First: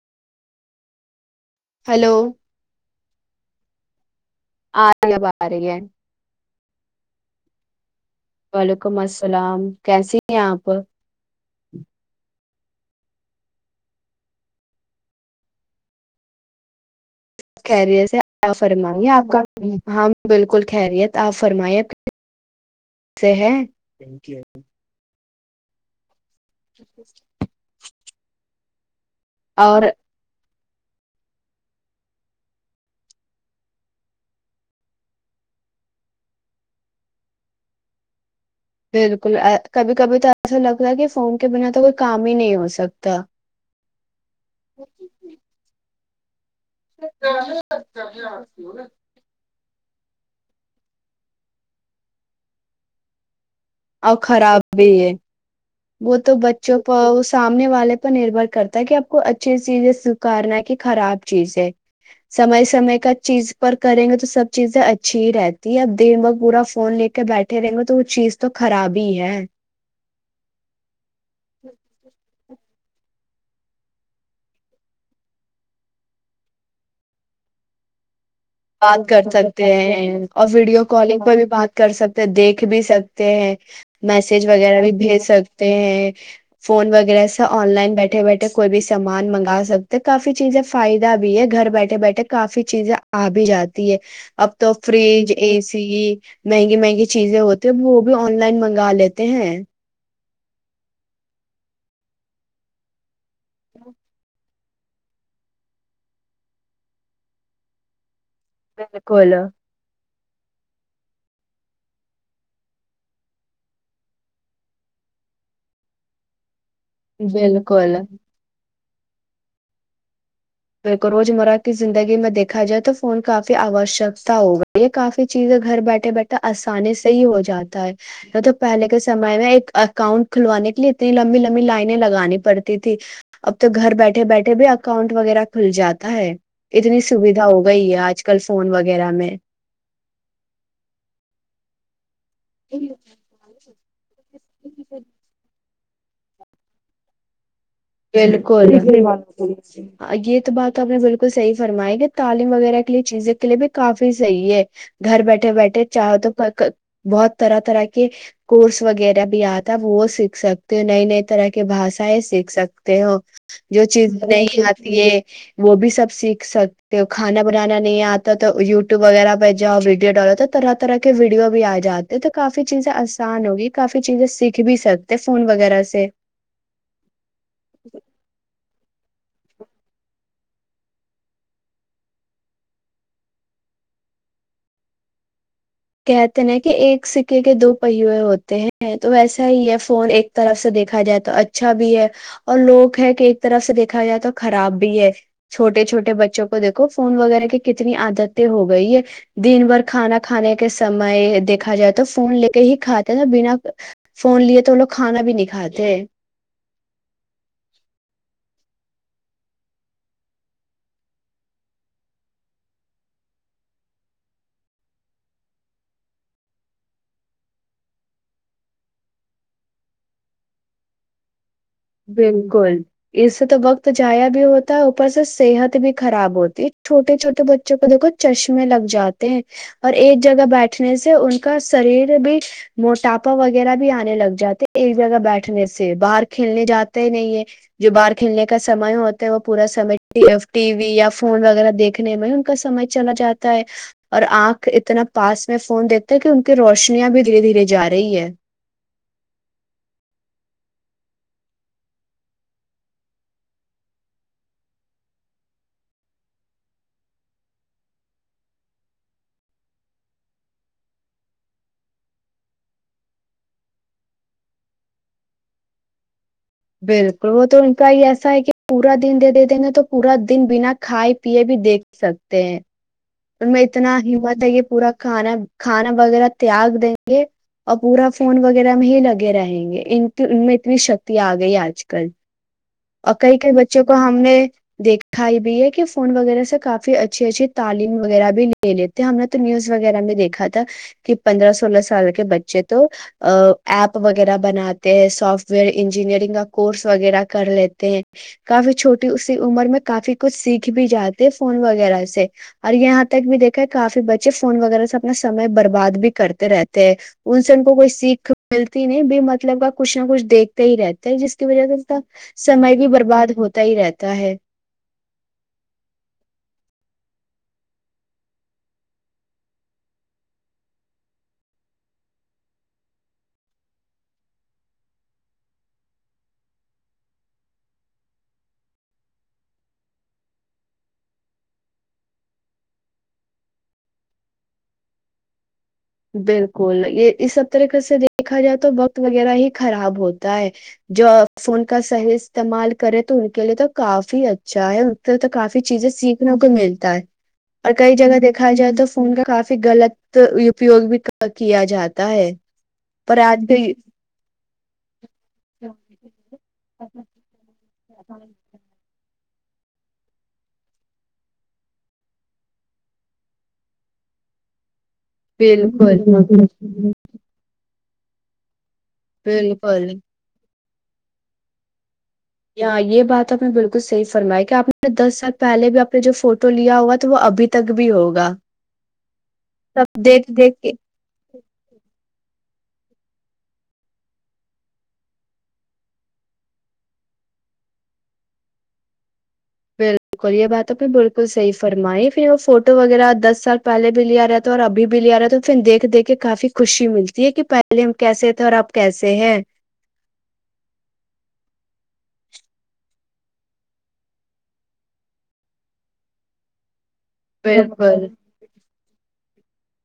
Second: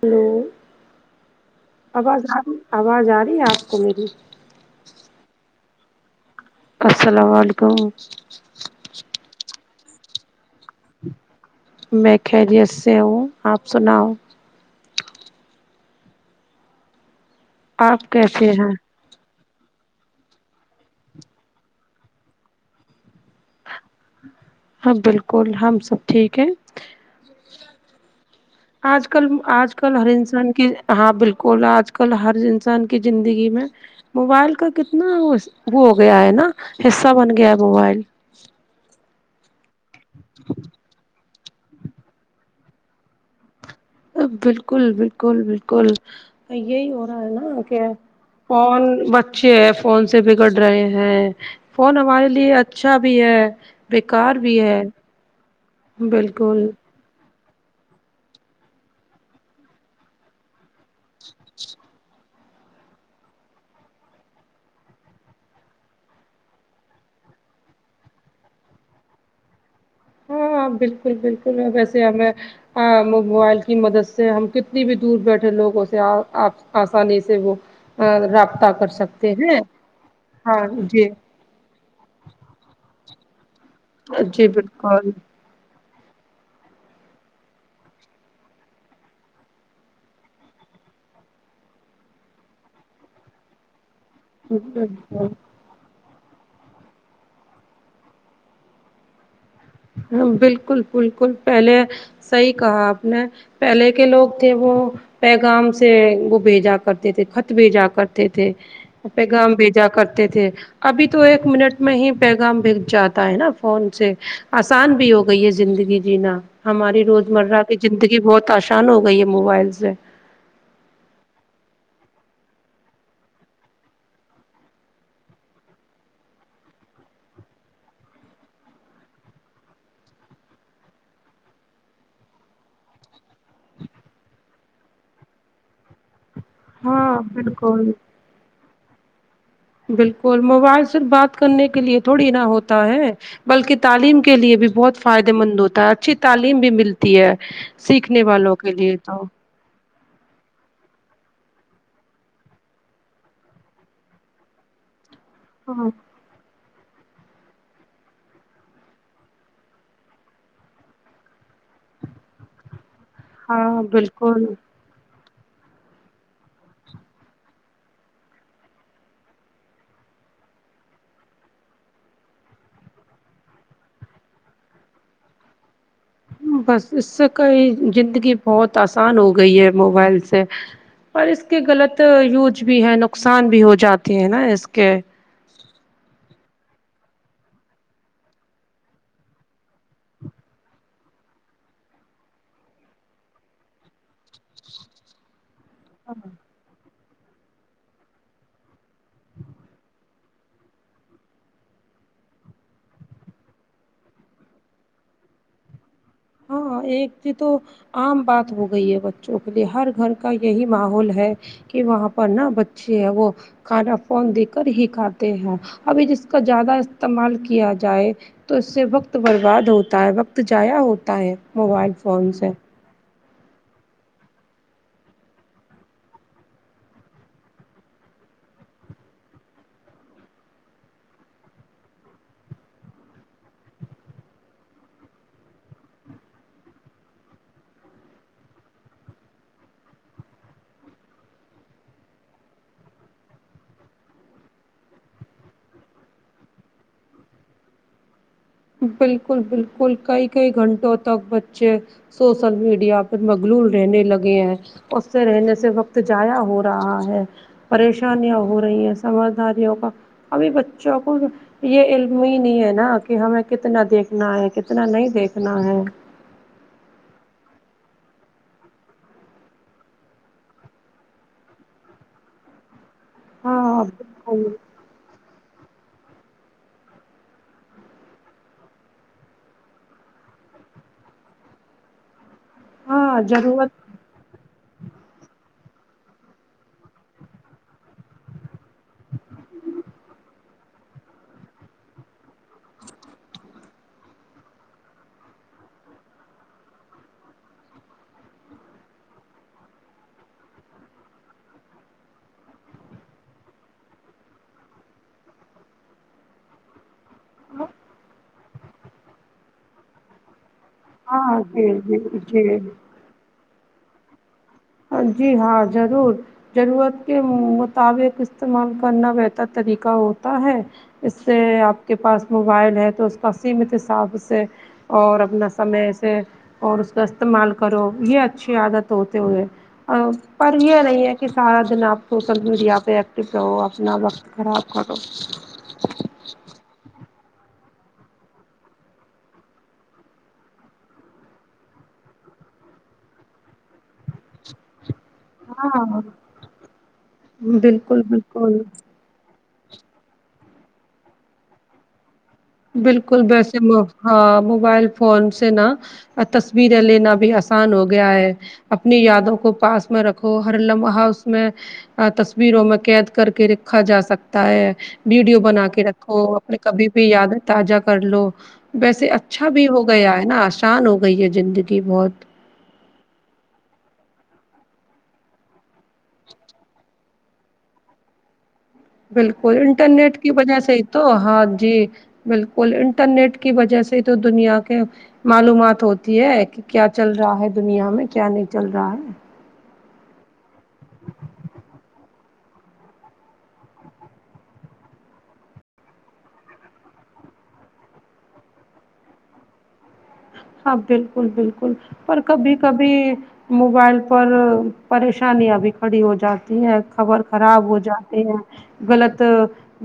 hello hello آواز آ رہی آواز آ رہی آپ ک مری [unintelligible] آگ بار گ [unintelligible] السلام علیکم وعلیکم السلام کیسی ہیں آپ میں کہیا جی سے ہوں آپ سناؤ کیریئر آپ سے کیسے کیا ہیں فرمائ گے آپ کا ہاں بالکل خیریت آپ فرما سے ہے تھینک یوی کول ہم سب ٹھیک ہے آج ک [unintelligible] آج کل آج اور کل ہر انسان کی ہاں بالکل آج کل ہر انسان کی زندگی میں موبائل کا کتنا ہو گیا ہے نا حصہ بن گیا ہے موبائل بالکل ا کبھی کبھی تو ایسا لگتا ہے کہ فون کے بنا تو کوئی کام ہی نہیں ہو سکتا ا بالکل بالکل بالکل یہی ہو رہا ہے نا کہ کون بچے فون سے بگڑ رہے ہیں فون ہمارے لیے اچھا بھی ہے اور خراب بھی ہے وہ تو بالکل بچوں کو اس سامنے والے پر نربر کرتا ہے کہ آپ کو اچھی چیزیں سکارنا ہے کہ خراب چیز ہے سمے سمے کا چیز پر کریں گے تو سب چیزیں اچھی ہی رہتی ہے اب دیر ب پورا فون لے کے بیٹھے رہیں گے تو وہ چیز تو خراب ہی ہے ہاں بالکل بالکل میں ویسے ہمیں مووبائل کی مدد سے ہم کتنی بھی دور بیٹھے لوگ اسے آسانی سے وہ رابطہ بات کر سکتے ہیں اور ہاں ویڈیو جی کالنگ پر بھی بات کر سکتے ہیں دیکھ بھی سکتے ہیں میسج جی وغیرہ بھی بالکل بھیج سکتے ہیں فون وغیرہ سے آن لائن بیٹھے بیٹھے کوئی بھی سامان منگا سکتے کافی چیزیں فائدہ بھی ہے گھر بیٹھے بیٹھے کافی چیزیں آ بھی جات ہے اب تو بالکل فریج اے سی مہنگی مہنگی چیزیں ہوتی ہیں وہ بھی آن لائن منگا لیتے ہیں بالکل بالکل پہلے صحی کہا آپ نے پہلے کے لوگ تھے وہ پیغام سے وہ بھیجا کرتے تھے خط بھیجا کرتے تھے بالکل پیغام بھیجا کرتے تھے ابھی تو ایک منٹ میں ہی پیغام بھیگ جاتا ہے نا فون سے آسان بھی ہو گئی ہے زندگی جینا ہماری روز مرہ کی بالکل زندگی بہت آ ری شان ہو گئی ہے موبائل سے روزمرہ کی زندگی میں دیکھا جائے تو فون کافی آوشکتا ہو گئی یہ کافی چیزیں گھر بیٹھے بیٹھے آسانی سے ہی ہو جاتا ہے نہ تو پہلے کے سمے میں ایک اکاؤنٹ کھلوانے کے لیے اتنی لمبی لمبی لائن لگانی پڑتی تھی اب تو گھر بیٹھے بیٹھے بھی اکاؤنٹ وغیرہ کھل جاتا ہے اتنی ہاں سویدھا ہو بالکل گئی ہے آج کل فون وغیرہ وغیرہ میں بالکل موبائل صر بات کرنے کے لیے تھوڑی نہا ہوتا ہے بلکہ تعلیم کے کے لیے بھی بہت فائے مند ہوتے اچھی تعلیم بھی ملتی ہے سیکھنے والوں بالکل کے لیے تو یہ تو بات آپ نے بالکل صحیح فرمائے گی تعلیم وغیرہ کے لیے چیزیں کے لیے بھی کافی صحیح ہے گھر بیٹھے بیٹھے ہاں چاہو تو بہت طرح طرح کے کورس وغیرہ بھی آتا وہ سیکھ سکتے ہو نئی نئی طرح کی بھاشائیں سیکھ سک ہو ہاں جو چیزیں بالکل نہیں آتی ہے وہ بھی سب سیکھ سکتے ہو کھانا بنانا نہیں آتا تو یوٹیوب وغیرہ پہ جاؤ ویڈیو ڈالوتا طرح طرح کے ویڈیو بھی آ جاتے تو کافی چیزیں آسان ہوگی کافی چیزیں سیکھ بھی سکتے فون وغیرہ سے بس اس سے کا یہ زندگی بہت بت آسان ہو گئی ہے موبائل سے اور اس کے غلط یوج بھی ہے نقصان بھی ہو جاتے ہیں نا اس کے کہتے ن کہ ایک سکے کے دو پہیئے ہوتے ہیں تو ویسا ہی ہے فون ایک طرف سے دیکھا جائے تو اچھا بھی ہے اور لوگ ہے کہ ایک طرف سے دیکھا جائے تو خراب بھی ہے چھوٹے چھوے ہاں بچوں کو دیکو فون وغیرہ کی کتنی عادتیں ہو گئی ہے دن بھر کھانا کھانے کے سمے دیکھا جائے تو فون لے کے ہی کھاتے ہیں نا بنا فون لیے تو وہ لوگ کھانا بھی نہیں کھاتے ہاں ایک ج تو عام بات ہو گئی ہے بچوں کے لیے ہر گھر کا یہی ماحول ہے کہ وہاں پر نا بچے ہیں وہ کھانا فون دے کر ہی کھاتے ہیں ابھی جس کا زیادہ استعمال کیا جائے تو اس سے وقت برباد ہوتا ہے وقت جضایا ہو دائیں موبائل فون سے بالکل اس سے تو وقت جایا بھی ہوتا ہے اوپر سے صحت بھی خراب ہوتی چھوٹے چھوٹے بچوں کو دیکھو چشمے لگ جاتے ہیں اور ایک جگہ بیٹھنے سے ان کا شریر بھی موٹاپا وغیرہ بھی آنے لگ جاتے ایک جگہ بیٹھنے سے باہر کے کھیلنے جاتے ہی نہیں ہے جو باہر کھیلنے کا سمے ہوتا ہے وہ پورا سم ٹی وی یا فون وغیرہ دیکھنے میں ہی ان کا سمے چلا جاتا ہے اور آنکھ اتنا پاس میں فون دیکھتے کہ ان کی روشنیاں بھی دھیرے دھیرے جا رہی ہے بالکل بالکل کئی کئی گھنٹوں تک بچے سوشل میڈیا پر مغلول رہنے لگے ہیں اس سے رہنے سے وقت جضایا ہو رہا ہے پریشانیاں ہو رہی ہیں سمجھداریوں کا ابھی بچوں کو یہ علم ہی نہیں ہے نا کہ کہ ہمیں کتنا دیکھنا ہے کتنا نہیں دیکھنا ہے بالکل وہ تو ان کا یہ ایسا ہے کہ پورا دن دے دیتےنے تو پورا دن بنا کھائے پیئے بھی دیکھ سکتے ہیں ان میں ہاں اتنا ہمت بالکل ہے یہ پورا کھانا کھانا وغیرہ تیاگ دیں گے اور پورا فون وغیرہ میں ہی لگے رہیں گے ان ان میں اتنی شکتی آ گئی آج کل اور ہاں کئی کئی ضرورت بچوں کو ہم نے دیکھا ہے بھی ایک فون وغیرہ سے کاف اچھی اچھی تعلیم وغہ بھی لے لیتے ہم نے تو نیوز وغیرہ میں دیکھا تھا کہ پندرہ سولہ سال کے بچے تو ایپ وغیرہ بناتے ہیں سافٹ ویئر انجینئرنگ کا کورس وغیرہ کر لیتے ہیں کافی چھوٹی اسی عمر میں کافی کچھ سیکھ بھی جاتے ہیں فون وغیرہ سے اور یہاں تک بھی دیکھا ہے کافی بچے فون وغیرہ سے اپنا سمے برباد بھی کرتے رہتے ہیں ان سے ان کوئی سیکھ ملتی نہیں بھی مطلب کا کچھ نہ کچھ دیکھ ہی رہتے ہیں جس ہاں کی وجہ جی سےب جی جی سمے بھی برباد ہوتا ہی رہتا ہے جی ہاں ضرور ضرورت کے مطابق استعمال کرنا بہتر طریقہ ہوتا ہے اس سے آپ کے پاس موبائل ہے تو اس کا سیمت حساب سے اور اپنا سمے سے اور اس کا استعمال کرو یہ اچھی عادت ہوتے ہوئے پر یہ نہیں ہے کہ سارا دن آپ سوشل میڈیا پہ ایکٹو رہو اپنا وقت خراب کرو بالکل یہ اس سب طریقے سے دیکھا جائے تو وقت وغیرہ ہی خراب ہوتا ہے جو فون کا صحیح استعمال کرے تو ان کے لیے تو کافی اچھا ہے تو کافی چیزیں ہاں سیکھنے کو ملتا ہے اور کئی بالکل جگہ دیکھا بالکل جائے تو فون کا کافی غلط اپیوگ بھی کیا جاتا ہے پر بالکل آج ویسے کے ہاں موبائل فون سے نا تصویریں لینا بھی آسان ہوگا گیا ہے اپنی یادوں کو پاس میں رکھو ہر لمحہ اس میں تصویروں میں قید کر کے رکھا جا سکتا ہے ویڈیو بنا کے بالکل رکھو اپنے کبھی بھی یاد جا کر لو ویسے اچھا بھی ہو بالکل گیا ہے نا آ آسان ہو گئی ہے زندگی بہت ہاں یہ بات آپ نے بالکل صحیح فرمیا کہ آپ نے دس سال پہلے بھی اپ نے جو فوٹو لیا ہوا تو وہ ابھی تک بھی ہوگا بالکل سب انٹرنیٹ کی دیکھ وجہ دیکھ کے سے ہی تو ہاں جی بالکل انٹرنیٹ کی وجہ سے تو دنیا کے معلومات ہوتی ہے کہ کیا چل رہا ہے دنیا میں کیا نہیں چل رہا ہے بالکل یہ بات نے بالکل صحیح فرمائی پھر وہ فوٹو وغیرہ دس سال پہلے بھی لے آ رہا تھا اور ابھی بھی لے آ رہا تھا پھر دیکھ دیکھ کے کافی خوشی ملتی ہے کہ پہلے ہم کیسے تھے اور اب کیسے ہیں ہاں بالکل بالکل پر کبھی کبھی موبائل پر پریشانیاں بھی کھڑی ہو جاتی ہیں خبر خراب ہو بالکل جاتے ہیں غلط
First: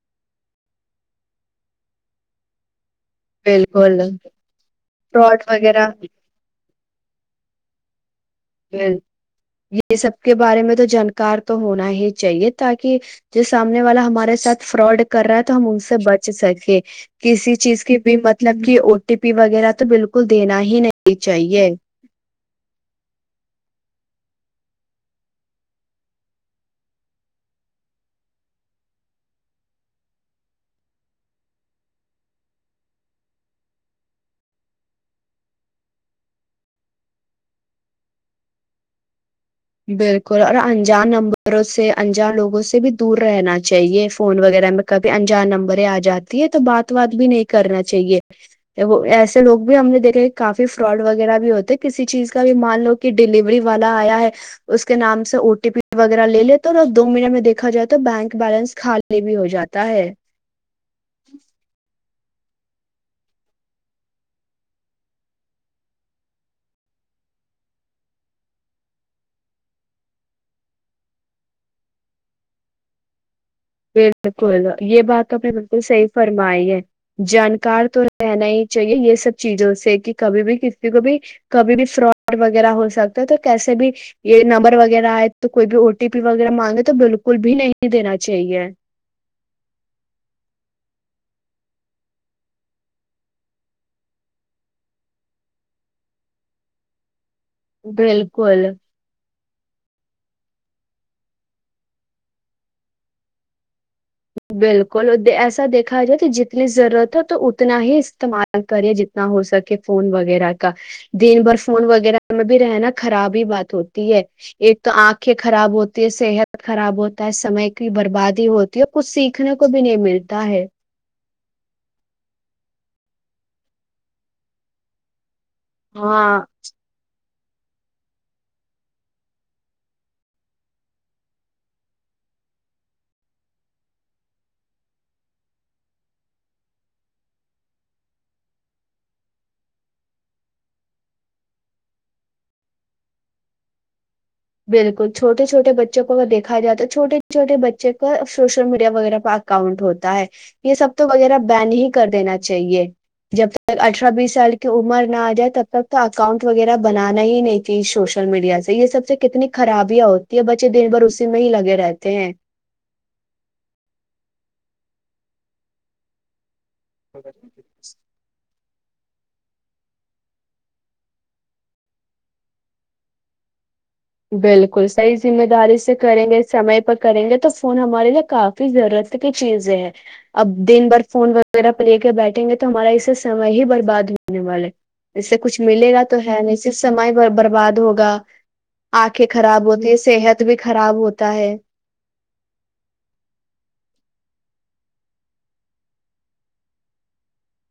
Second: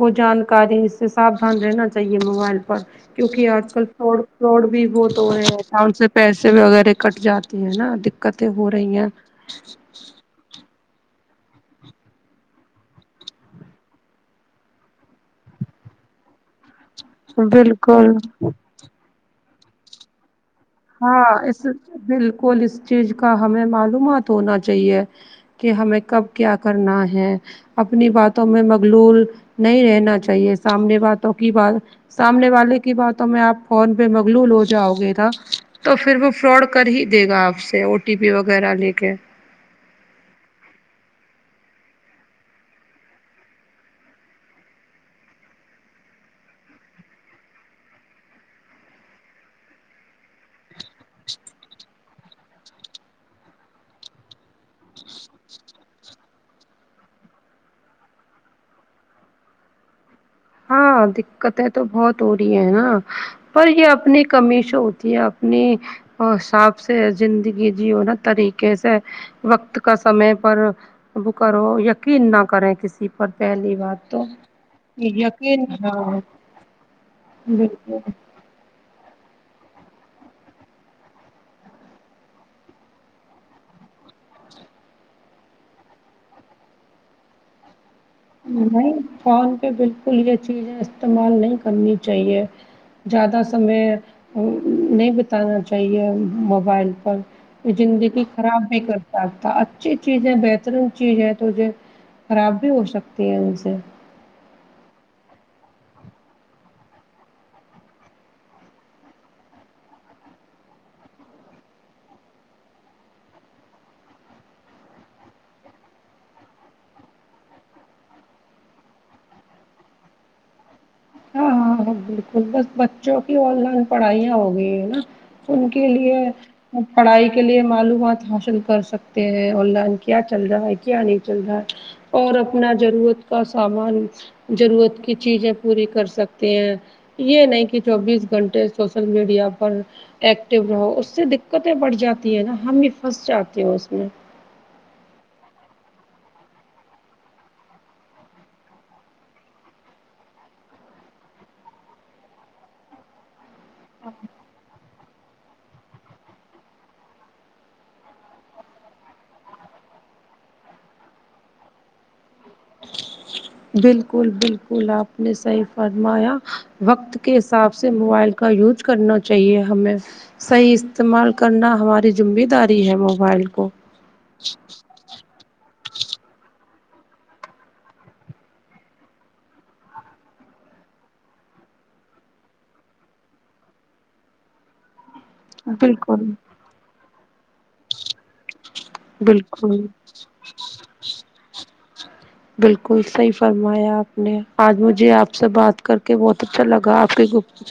وہ جانکاری اس سے ساابدھان رہنا چاہیے موبائل پر کیونکہ آج کل بالکل فراڈ فراڈ بھی بہت تو فراڈ وغیرہ اکاؤنٹ سے پیسے وغیرہ کٹ جاتی ہے نا قتیں ہو رہی ہیں یہ سب کے بارے میں تو جانکار تو ہونا ہی چاہیے تاکہ جو سامنے والا ہمارے ساتھ فراڈ کر رہا ہے تو ہم ان سے بچ سکے کسی چیز کی بالکل بھی مطلب کی او ٹی پی وغیرہ وغیرہ تو بالکل دینا ہی نہیں ہاں اس چاہیے بالکل اس چیز کا ہمیں معلومات ہونا چاہیے کہ ہمیں کب کیا کرنا ہے اپنی باتوں میں مغلول نہیں رہنا چاہیے سامنے باتوں کی بات سامنے والے کی باتوں میں آپ فون پہ مغلول ہو جاؤ گے تو پھر وہ فراڈ کر ہی دے گا آپ سے او ٹی پی وغیرہ لے کے بالکل اور انجان نمبروں سے انجان لوگوں سے بھی دور رہنا چاہیے فون وغیرہ میں کبھی انجان نمبر آ جاتی ہے تو بات وات بھی نہیں کرنا چاہیے وہ ایسے لوگ بھی ہم نے دیکھا کافی فراڈ وغیرہ بھی ہوتے کسی چیز کا بھی مان لو کہ ڈیلیوری والا آیا ہے اس کے نام سے او ٹی پی وغیرہ لے لیتے اور ا دو منٹ میں دیکھا جائے تو بینک بیلنس خالی بھی ہو جاتا ہے ہاں دقتیں تو بہت وری ہے نا پر یہ اپنی کمیش ہوتی ہے اپنی حساب سے زندگی جیو نا طریقے سے وقت کا سمے پر ب کرو یقین نہ کریں کسی پر پہلی ب بات تو بالکل یہ بات نے یقین بالکل صحی ہاں فرمائی ہے جانکار بالکل تو رہنا ہی چاہیے یہ سب چیزوں سے کہ کبھی بھی کسی کو بھی کبھی بھی فراڈ وغیرہ ہو سکتا ہے تو کیسے بھی یہ نمبر وغیرہ آ تو کوئی بھی او ٹی پی وغیرہ مانگے تو بالکل بھی نہیں دینا چاہیے نہیں فون پہ بالکل ہی چیز ہے استعمال نہیں کرنی چاہیے زیادہ سمے نہیں بتانا چاہیے موبائل پر زندگی بالکل خراب بھی کرتاک تھا اچھی چیزیں بت چیز ہے تو خراب بھی ہو سکتا پ ع سے بالکل ایسا دیکھا جائے تو جتنی ضرورت ہو تو اتنا ہی استعمال کرے جتنا ہو سکے فون وغیرہ کا دن بھر فون وغیرہ میں بھی رہنا خراب ہی بات ہوتی ہے ایک تو آنکھیں خراب ہوتی ہے صحت خراب ہوتا ہے سمے کی بربادی ہوتی کچھ سیکھنے کو بھی نہیں ملتا ہے ہاں ہاں ہاں بالکل بس بچوں کی آن لائن پڑھائییا ہوگئی ہے نا ان کے ہاں لیے پڑھائی کے لیے معلومات حاصل کر سکتے ہیں آن لائن کیا چل رہا ہے کیا نہیں چل رہا ہے اور اپنا ضرورت کا سامان ضرورت کی چیزیں پوری کر سکتے ہیں یہ نہیں کہ چوبیس گھنٹے سوسل میڈیا پر ایکٹیو رہو اس سے دقتیں بڑھ جاتی ہیں نا ہم ہی پھنس جاتے ہیں اس میں بالکل چھوٹے چھوٹے بچوں کو اگر دیکھا جائے تو چھٹے چھوٹے بچے کا سوشل میڈیا وغیرہ پ اکاؤنٹ ہوتا ہے یہ سب تو وغیرہ بین ہی کر دینا چاہیے جب سے اٹھارہ بیس سال کی عمر آ جائے تب تک تو اکاؤنٹ وغیرہ بنانا ہی نہیں تھی سوشل میڈیا سے یہ سب سے کتنی خرابیاں ہوتی ہے بچے دن بھر اسی میں ہی لگے رہتے ہیں بالکل بالکل آپ نے صحیح فرمایا وقت کے حساب سے موبائل کا یوج کرنا چاہیے ہمیں صحیح استعمال کرنا ہماری ذمہ داری ہے موبائل کو بالکل صحیح ذمہ داری سے کریں گے سمے کریں گے تو فون ہمارے لیے کافی ضرورت کی چیزیں ہے اب دن بھر فون وغیرہ پہ لے کے بیٹھیں گے تو ہمارا اسے سمے ہی برباد ہونے والا اس سے کچھ ملے گا تو بالکل ہے نہیں صرف سمے برباد ہوگا آنکھیں خراب بالکل ہوتی ہے صحت بھی خراب ہوتا ہے بالکل سحی فرمایا آپ نے آج مجھے آپ سے بات کر کے بہت اچھا لگا آپ کے گت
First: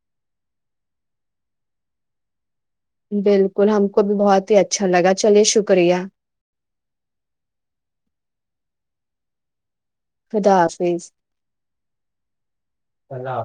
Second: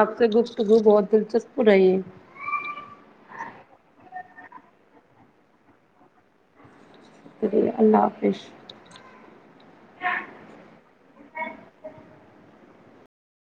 آپ سے گپتگو بہت دلچسپ رہی بالکل ہم کو بھی بہت ہی اچھا لگا چلیے شکریہ شری اللہ حافظ خدا حافظلہ حاظ